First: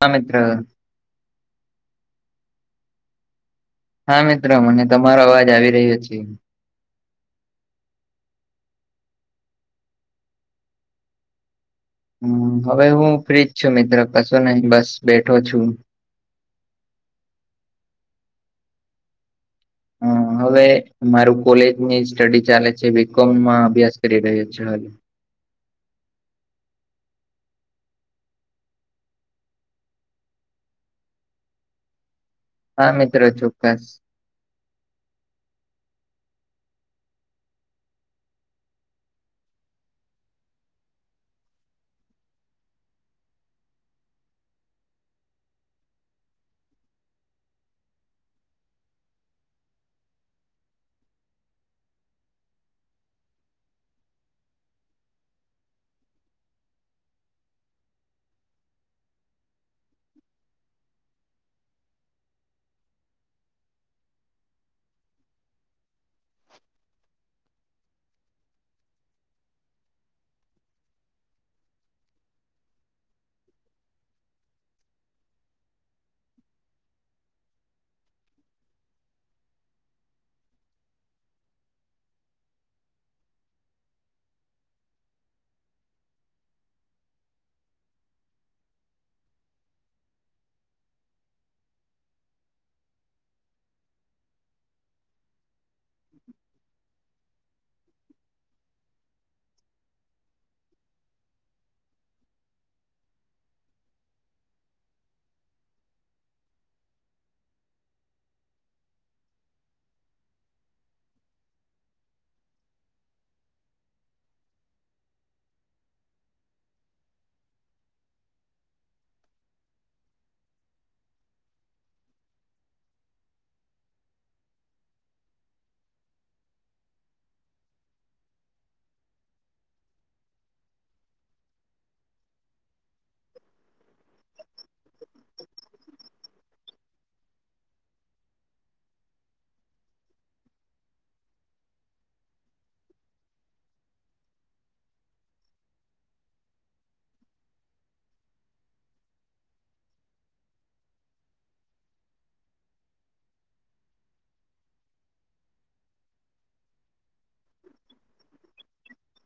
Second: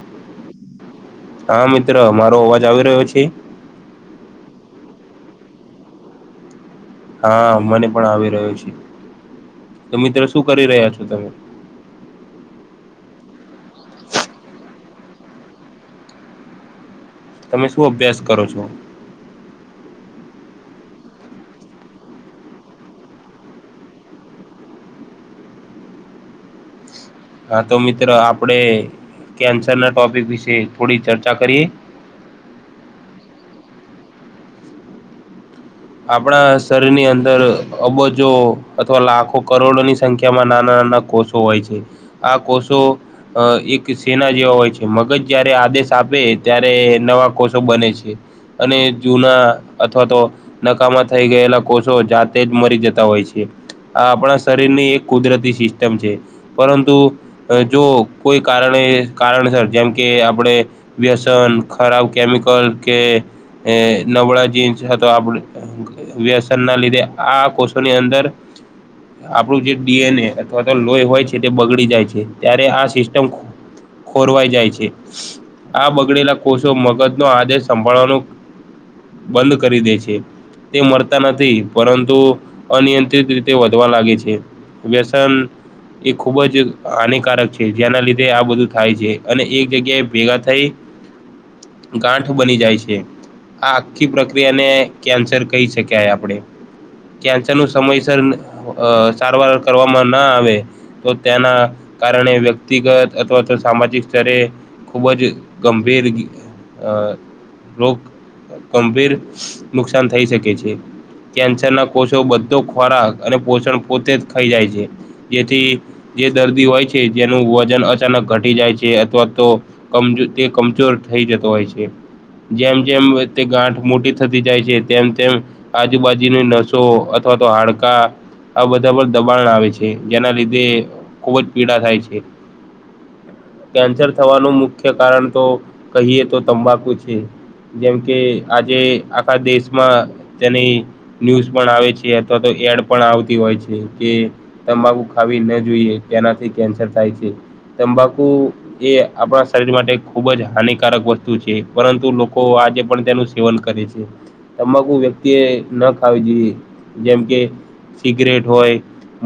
હા મિત્ર હા મિત્ર મારો અવાજ આવી રહ્યો છે હા મિત્રો મને તમારો અવાજ આવી રહ્યો છે. હા મને પણ આવી રહ્યો છે, તો મિત્ર શું કરી રહ્યા છ તમે હું હવે હું ફ્રીજ છું, મિત્ર કશું નહી બસ બેઠો છું. તમે શું અભ્યાસ કરો છો? હું હવે મારું કોલેજની સ્ટડી ચાલે છે, બી કોમમાં અભ્યાસ કરી રહ્યો છું. હા, તો મિત્ર આપણે કેન્સરના ટોપિક વિશે થોડી ચર્ચા કરીએ હા મિત્રો ચોક્કસ આપણા શરીરની અંદર અબજો અથવા લાખો કરોડોની સંખ્યામાં નાના નાના કો ષો હોય છે, આ કોષો અ એક સેના જેવા હોય છે, મગજ જયારે આદેશ આપે ત્યારે નવા કોષો બને છે‌. અને જૂના અથવા તો નકામાં થઈ ગયેલા કોષો જાતે જ મરી જતા હોય છે. આ આપણા શરીરની એક કુદરતી સિસ્ટમ છે, પરંતુ જો કોઈ કારણે કારણસર જેમ કે, આપણે વ્યસન ખરાબ કેમિકલ કે નબળા જીન્સ તો આપડે વ્યસનના લીધે આ કોષોની અંદર આપણું જે ડીએનએ અથવા તો લોહી હોય છે, તે બગડી જાય છે, ત્યારે આ સિસ્ટમ ખોરવાઈ જાય છે. આ બગડેલા કોષો મગજ નો આદેશ સંભાળવાનું બંધ કરી દે છે. તે મળતા નથી પરંતુ અનિયંત્રિત રીતે વધવા લાગે છે. વ્યસન એ ખૂબ જ હાનિકારક છે, જેના લીધે આ બધું થાય છે, અને એક જગ્યાએ ભેગા થઈ ગાંઠ બની જાય છે, આ આખી પ્રક્રિયાને કેન્સર કહી શકાય આપડે. કેન્સર નું સમયસર અ સારવાર કરવામાં ના આવે તો તેના કારણે વ્યક્તિગત અથવા તો સામાજિક સ્તરે ખૂબ જ ગંભીર અ રોગ ગંભીર નુકસાન થઈ શકે છે. કેન્સરના કોષો બધો ખોરાક અને પોષણ પોતે જ ખાઈ જાય છે, જેથી જે દર્દી હોય છે, જેનું વજન અચાનક ઘટી જાય છે, અથવા તો તે કમજોર થઈ જતો હોય છે, જેમ જેમ તે ગાંઠ મોટી થતી જાય છે, તેમ તેમ આજુબાજુની નસો અથવા તો હાડકાં આ બધા પર દબાણ આવે છે, જેના લીધે ખુબ જ પીડા થાય છે. કેન્સર થવાનું મુખ્ય કારણ તો કહીએ તો તંબાકુ છે. જેમ કે આજે આખા દેશમાં તેની ન્યૂઝ પણ આવે છે, અથવા તો એડ પણ આવતી હોય છે, કે તંબાકુ ખાવીના જોઈએ તેનાથી કેન્સર થાય છે, તંબાકુ એ આપણા શરીર માટે ખુબ જ હાનિકારક વસ્તુ છે, પરંતુ લોકો આજે પણ તેનું સેવન કરે છે, તમાકુ વ્યક્તિએ ન ખાવી જોઈએ. જેમકે સિગરેટ હોય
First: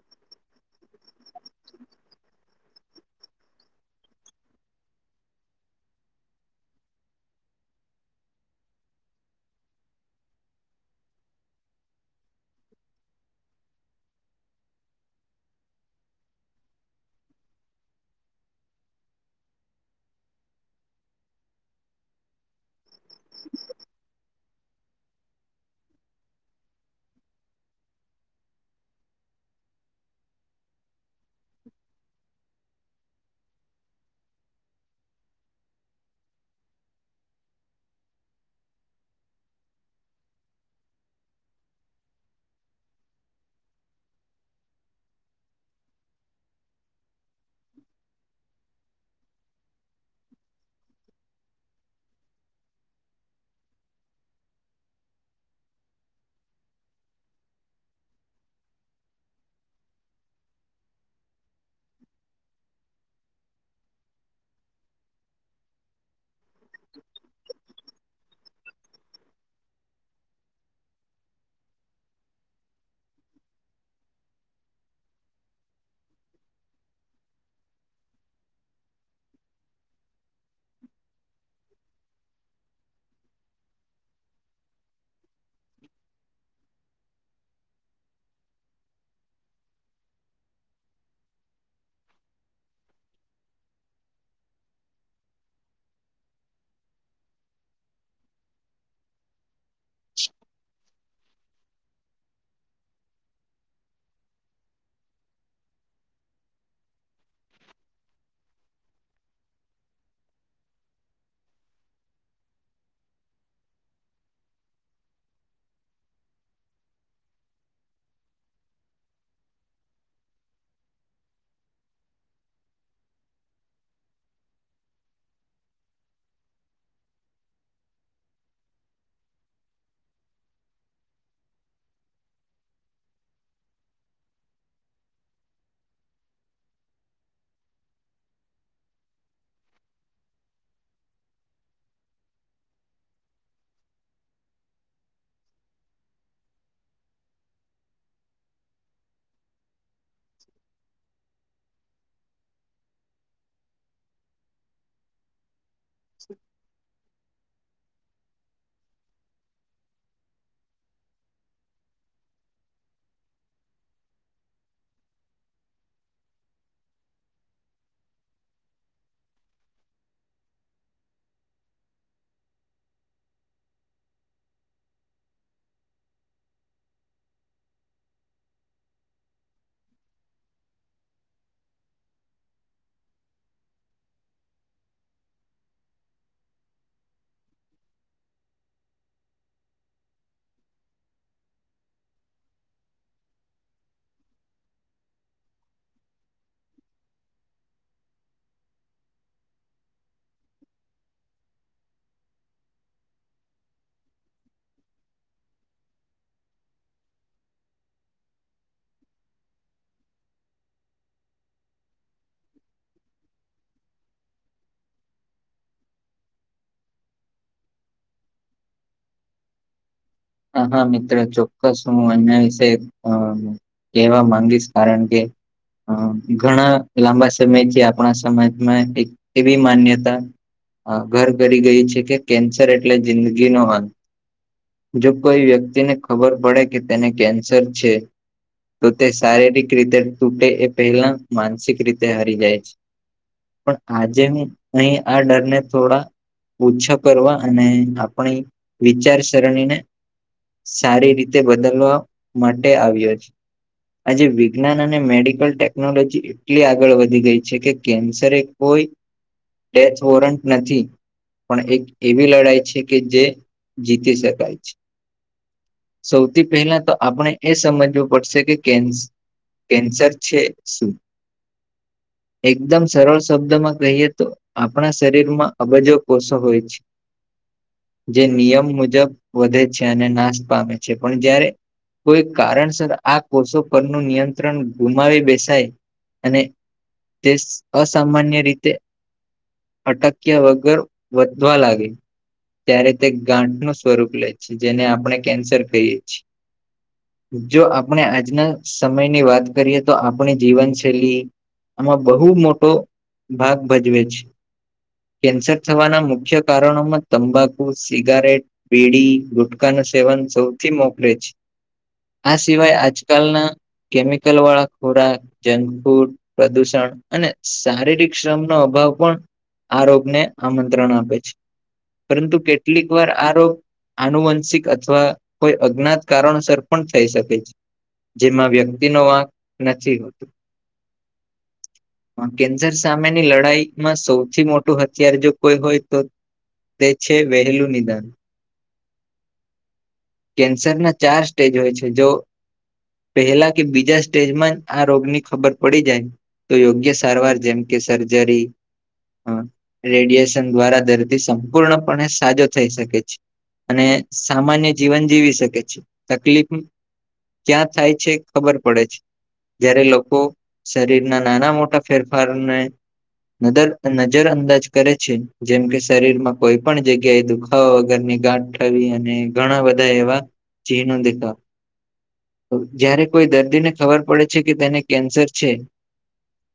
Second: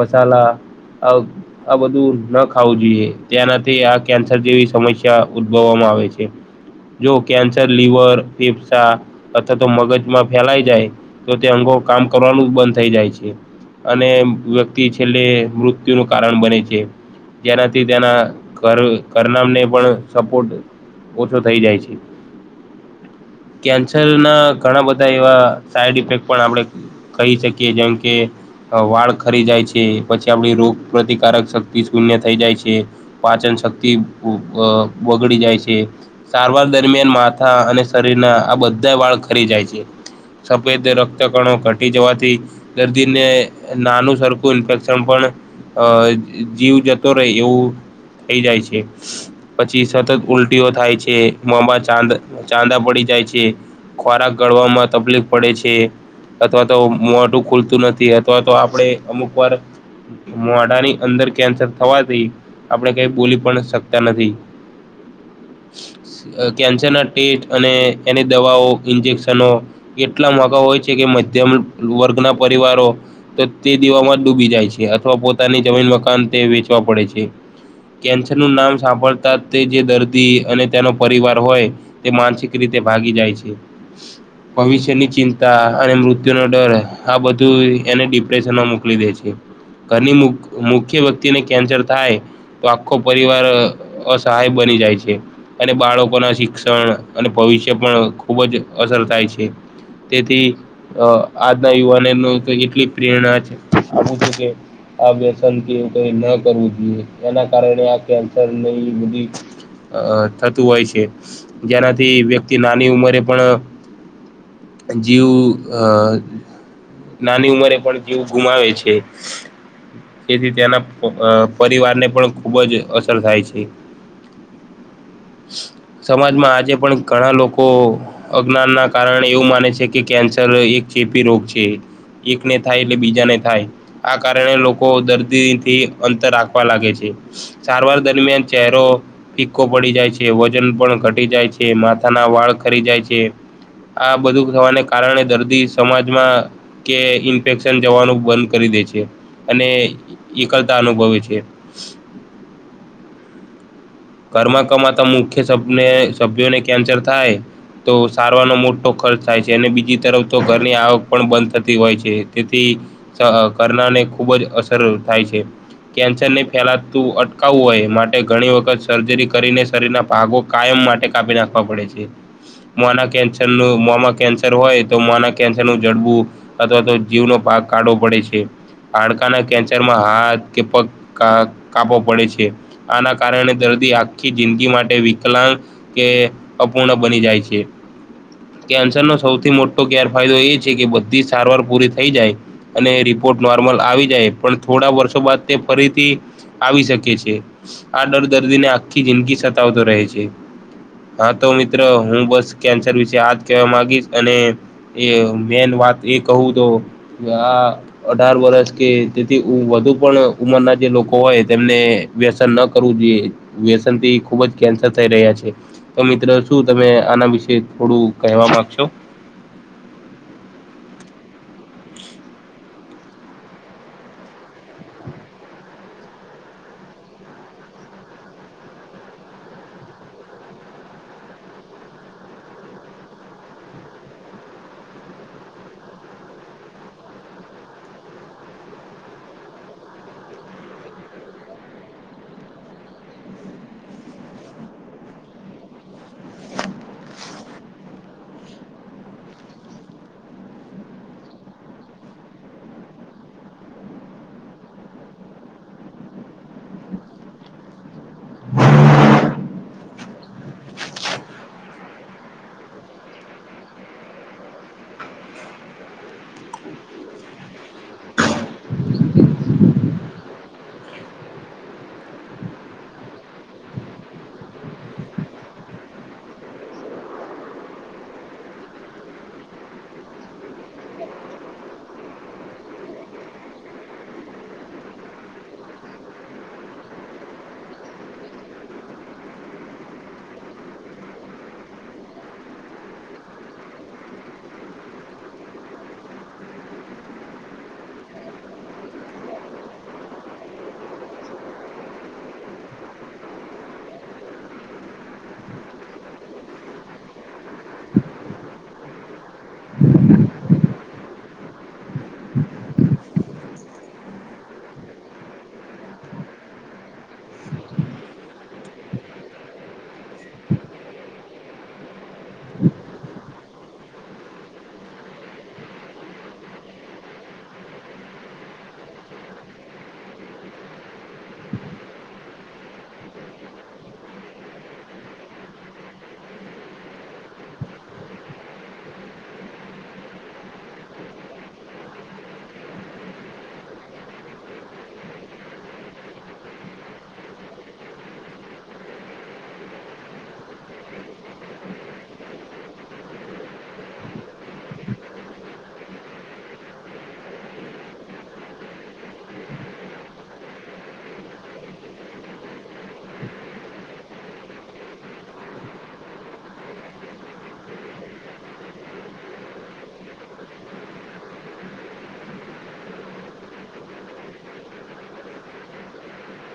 મસાલા. અ આ બધું ન ખાવું જોઈએ, તેનાથી આ કેન્સર જેવી સમસ્યા ઉદ્ભભવામાં આવે છે. જો કેન્સર લીવર ફેફસાં તો તો મગજમાં ફેલાઈ જાયતો તે અંગો કામ કરવાનું જ બંધ થઈ જાય છે. અને વ્યક્તિ છેલ્લે મૃત્યુનું કારણ બને છે. જેનાથી તેના ઘર ઘરનામને પણ સપોર્ટ ઓછો થઈ જાય છે, કેન્સર ના ઘણા બધા એવા સાઈડ ઇફેક્ટ પણ આપડે કહી શકીએ જેમ કે વાળ ખરી જાય છે પછી આપણી રોગ પ્રતિ કારક શક્તિ શૂન્ય થઈ જાય છે પાચન શક્તિ બ બગડી જાય છે. સારવાર દરમિયાન માથા અને શરીરના આ બધાય વાળ ખરી જાય છે. સફેદ રક્ત કણો ઘટી જવાથી દર્દીને નાનું સરખું ઇન્ફેક્શન પણ અ જીવ જતો રહે એવું થઈ જાય છે. પછી સતત ઉલટીઓ થાય છે મોમા ચાંદ ચાંદા પડી જાય છે. ખોરાક ગળવામાં તપલીફ પડે છે. અથવા તો મોઢુ ખુલતું નથી અથવા તો આપણે અમુક વાર મોઢાની અંદર કેન્સર થવાથી આપણે કઈ બોલી પણ શકતા નથી. અ કેન્સર ના ટેસ્ટ અને એની દવાઓ ઇન્જેક્શનો એટલા મોઘા હોય છે કે મધ્યમ વર્ગના પરિવારો તો તે દેવામાં ડૂબી જાય છે અથવા પોતાની જમીન મકાન તે વેચવા પડે છે. કેન્સર નું નામ સાંભળતા તે જે દર્દી અને તેનો પરિવાર હોય તે માનસિક રીતે ભાગી જાય છે. ભવિષ્યની ચિંતા અને મૃત્યુનો ડર આ બધું એને ડિપ્રેશનમાં મોકલી દે છે. ઘરની મુખ મુખ્ય વ્યક્તિને કેન્સર થાય તો આખો પરિવાર અસહાય બની જાય છે. અને બાળકો ના શિક્ષણ અને ભવિષ્ય પણ ખુબ જ અસર થાય છે તેથી અ આજના યુવાનેનો તો એટલી પ્રેરણા છે [unintelligible] કે આ વ્યસન કે એવું કઈ ન કરવું જોઈએ એના કારણે આ કેન્સરની બધી અ થતું હોય છે જેનાથી વ્યક્તિ નાની ઉંમરે પણ જીવ અ નાની ઉંમરે પણ જીવ ગુમાવે છે. તેથી તેના પ અ પરિવારને પણ ખુબ જ અસર થાય છે. સમાજમાં આજે પણ ઘણા લોકો અજ્ઞાન ના કારણે એવું માને છે કે કેન્સર એક ચેપી રોગ છે. એકને થાય એટલે બીજાને થાય. આ કારણે લોકો દર્દીથી અંતર રાખવા લાગે છે. સારવાર દરમિયાન ચહેરો ફિક્કો પડી જાય છે, વજન પણ ઘટી જાય છે, માથા ના વાળ ખરી જાય છે આ બધું થવાને કારણે દર્દી સમાજમાં કે ઇન્ફેક્શન જવાનું બંધ કરી દે છે અને એકલતા અનુભવે છે. ઘરમાં કમાતા મુખ્ય સપને સભ્યોને કેન્સર થાય તો સારવારનો મોટો ખર્ચ થાય છે અને બીજી તરફ તો ઘરની આવક પણ બંધ થતી હોય છે તેથી સ અ ઘરનાને ખૂબ જ અસર થાય છે. કેન્સરને ફેલાતું અટકાવવું હોય એ માટે ઘણી વખત સર્જરી કરીને શરીર ના ભાગો કાયમ માટે કાપી નાખવા પડે છે. મો ના કેન્સરનું મોમાં કેન્સર હોય તો મો ના કેન્સર નું જડબું અથવા તો જીવનો ભાગ કાડો પડે છે. હાડકાના કેન્સરમાં હાથ કે પગ કા કાપો પડે છે. આના કારણે દર દી આખી જિંદગી માટે વિકલાંગ કે અપૂર્ણ બની જાય છે. કેન્સર નો સૌથી મોટો ગેરફાયદો એ છે કે બધી સારવાર પૂરી થઈ જાય અને રિપોર્ટ નોર્મલ આવી જાય પણ થોડા વર્ષો બાદ તે ફરીથી આવી શકે છે આ ડર દર્દીને આખી જિંદગી સતાવતો રહે છે. હા તો મિત્ર હું બસ કેન્સર વિશે આજ કેવા માંગીશ અને એ મેન વાત એ કહું તો આ અઢાર વરસ કે તેથી ઉ વધુ પણ ઉંમરના જે લોકો હોય તેમને વ્યસન ન કરવું જોઈએ વ્યસન થી ખુબ જ કેન્સર થઈ રહ્યા છે. તો મિત્રો શું તમે આના વિશે થોડું કહેવા માંગશો. હા હા મિત્ર ચોક્કસ હું એના વિશે આ કેવા માંગીશ કારણ કે આ ઘણા લાંબા સમયથી આપણા સમાજમાં એક એવી માન્યતા હા ઘર કરી ગઈ છે કે કેન્સર એટલે જિંદગીનો અંત. જો કોઈ વ્યક્તિને ખબર પડે કે તેને કેન્સર છે તો તે શારીરિક રીતે તૂટે એ પહેલા માનસિક રીતે હરી જાય છે. પણ આજે હું અહીં આ ડર ને થોડા ઓછા કરવા અને આપણી વિચારસરણીને સારી રીતે બદલવા માટે આવ્યો [unintelligible] આજે વિજ્ઞાન અને મેડિકલ ટેકનોલોજી એટલી આગળ વધી ગઈ છે કે કેન્સરે એ કોઈ ડેથ વોરન્ટ નથી. પણ એક એવી લડાઈ છે કે જે જીતી શકાય છે. સૌથી પહેલા તો આપણે એ સમજવું પડશે કે કેન્સ કેન્સર છે શું. એકદમ સરળ શબ્દ માં કહીએ તો આપણા શરીર માં અબજો કોષો હોય છે. જે નિયમ મુજબ વધે છે અને નાશ પામે છે પણ જ્યારે કોઈ કારણસર આ કોષો પરનું નિયંત્રણ ગુમાવી બેસાય અને તે અસામાન્ય રીતે અટક્યા વગર વધવા લાગે. ત્યારે તે ગાંઠનું સ્વરૂપ લે છે જેને આપણે કેન્સર કહીએ છીએ. જો આપણે આજના સમયની વાત કરીએ તો આપણી જીવનશૈલી આમાં બહુ મોટો ભાગ ભજવે છે. કેન્સર થવાના મુખ્ય કારણોમાં તંબાકુ સિગારેટ બીડી ગુટકા નું સેવન સૌથી મોકરે છે આ સિવાય આજકાલના કેમિકલ વાળા ખોરા જંક ફૂડ પ્રદૂષણ અને શારીરિક શ્રમનો અભાવ પણ આ રોગ ને આમંત્રણ આપે છે પરંતુ કેટલીક વાર આ રોગ આનુવંશિક અથવા કોઈ અજ્ઞાત કારણોસર પણ થઈ શકે છે. જેમાં વ્યક્તિ નો વાંક નથી હોતું. [inaudible] હા કેન્સર સામેની લડાઈમાં સૌથી મોટું હથિયાર જો કોઈ હોય તો તે છે વહેલું નિદાન. કેન્સર ના ચાર સ્ટેજ હોય છે જો પહેલા કે બીજા સ્ટેજમાં જ આ રોગ ની ખબર પડી જાય. તો યોગ્ય સારવાર જેમ કે સર્જરી હ રેડિયેશન દ્વારા દર્દી સંપૂર્ણપણે સાજો થઈ શકે છે. અને સામાન્ય જીવન જીવી શકે છે તકલીફ ક્યાં થાય છે ખબર પડે છે. જયારે લોકો શરીર ના નાના મોટા ફેરફારો ને નાદર નજર અંદાજ કરે છે જેમ કે શરીરમાં કોઈ પણ જગ્યાએ દુઃખ હા વગરની ગાંઠ આવી અને ઘણા બધા એવા ચીનો દેખાવ હો જયારે કોઈ દર્દીને ખબર પડે છે કે તેને કેન્સર છે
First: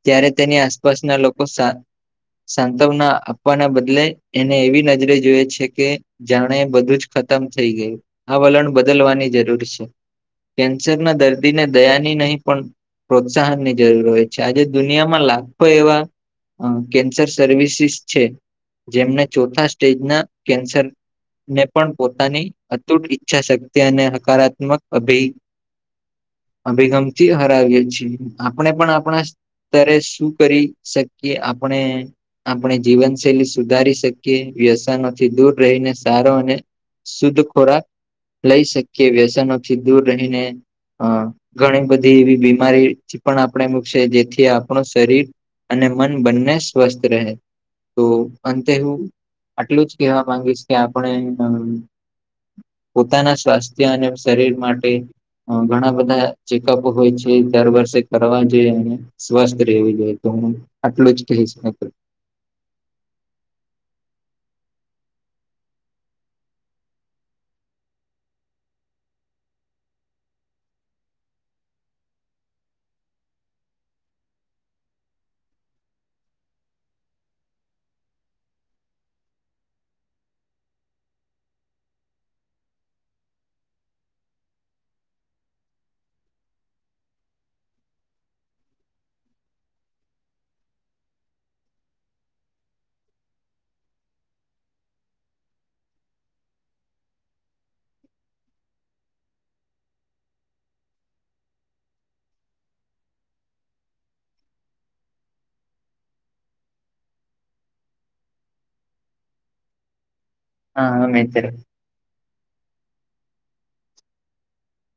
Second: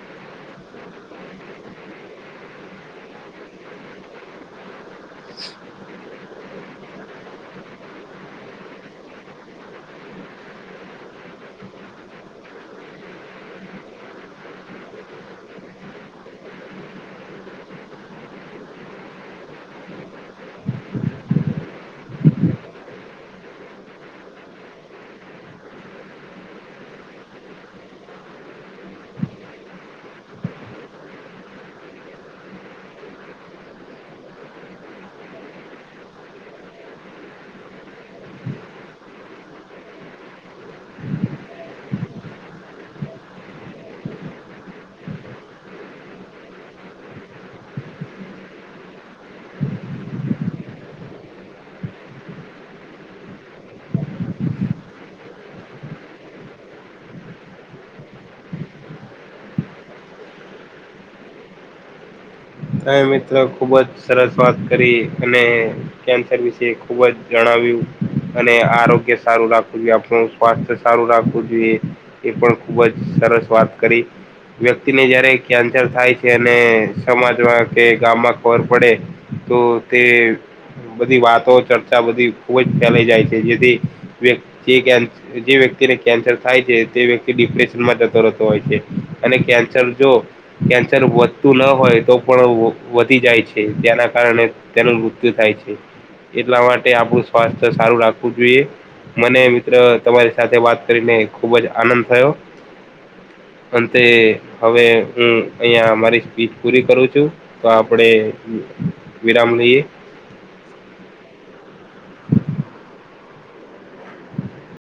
ત્યારે તેની આસપાસના લોકો સા. સાંતવના આપવાના બદલે એને એવી નજરે જોયે છે કે જાણે બધું. ખતમ થઈ ગયું આ વલણ બદલવાની જરૂર છે. કેન્સર ના દર્દીને દયાની નહી પણ. પ્રોત્સાહન ની જરૂર હોય છે આજે દુનિયામાં લાખો એવા. અ કેન્સર સર્વિસીસ છે જેમને ચોથા સ્ટેજના કેન્સર. પણ પોતાની અતુટ ઈચ્છા શક્તિ અને હકારાત્મક અભિ. અભિગમથી હરાવીએ છીએ આપણે પણ આપણા. અત્યારે શું કરી શકીએ આપણે. આપણે જીવનશૈલી સુધારી શકીએ વ્યસનોથી દૂર રહીને સારો અને. શુદ્ધ ખોરાક લઈ શકીએ વ્યસનોથી દૂર રહીને. હ ઘણી બધી એવી બીમારી પણ આપણે મૂકશે જેથી આપણું શરીર. અને મન બંને સ્વસ્થ રહે. તો અંતે હું આટલું જ કેહેવા માંગીશ કે આપણે. [inaudible] પોતાના સ્વાસ્થ્ય અને શરીર માટે. ઘણા બધા ચેકઅપ હોય છે દર વર્ષે કરવા જોઈએ અને. સ્વસ્થ રહેવુ જોઈએ તો હું આટલું જ કહીશ. અરે મિત્ર ખુબ જ સરસ વાત કરી અને. કેન્સર વિશે ખુબ જ જણાવ્યું. અને આરોગ્ય સારું રાખવું જોઈએ આપણું સ્વાસ્થ્ય સારું રાખવું જોઈએ. એ પણ ખુબ જ સરસ વાત કરી. વ્યક્તિને જયારે કેન્સર થાય છે અને સમાજ. કે ગામમાં ખબર પડે તો તે. બધી વાતો ચર્ચા બધી ખુબ જ ફેલાય જાય છે જેથી વ્યક્તિ. જે વ્યક્તિને કેન્સર થાય છે તે વ્યક્તિ ડિપ્રેશનમાં જતો રહેતો હોય છે અને કેન્સર જો. કેન્સર વધતું ન હોય તો. પણ વધી જાય છે જેના કારણે તેનું મૃત્યુ થાય છે. એટલા માટે આપણું સ્વાસ્થ્ય સારું રાખવું જોઈએ. મને મિત્ર તમારી સાથે વાત કરીને ખુબ જ આનંદ થયો. અંતે હવે હું અહીંયા અ મારી સ્પીચ પૂરી કરું છું. તો આપડે વિરામ લઈએ. હા હા મિત્ર. [inaudible] [inaudible]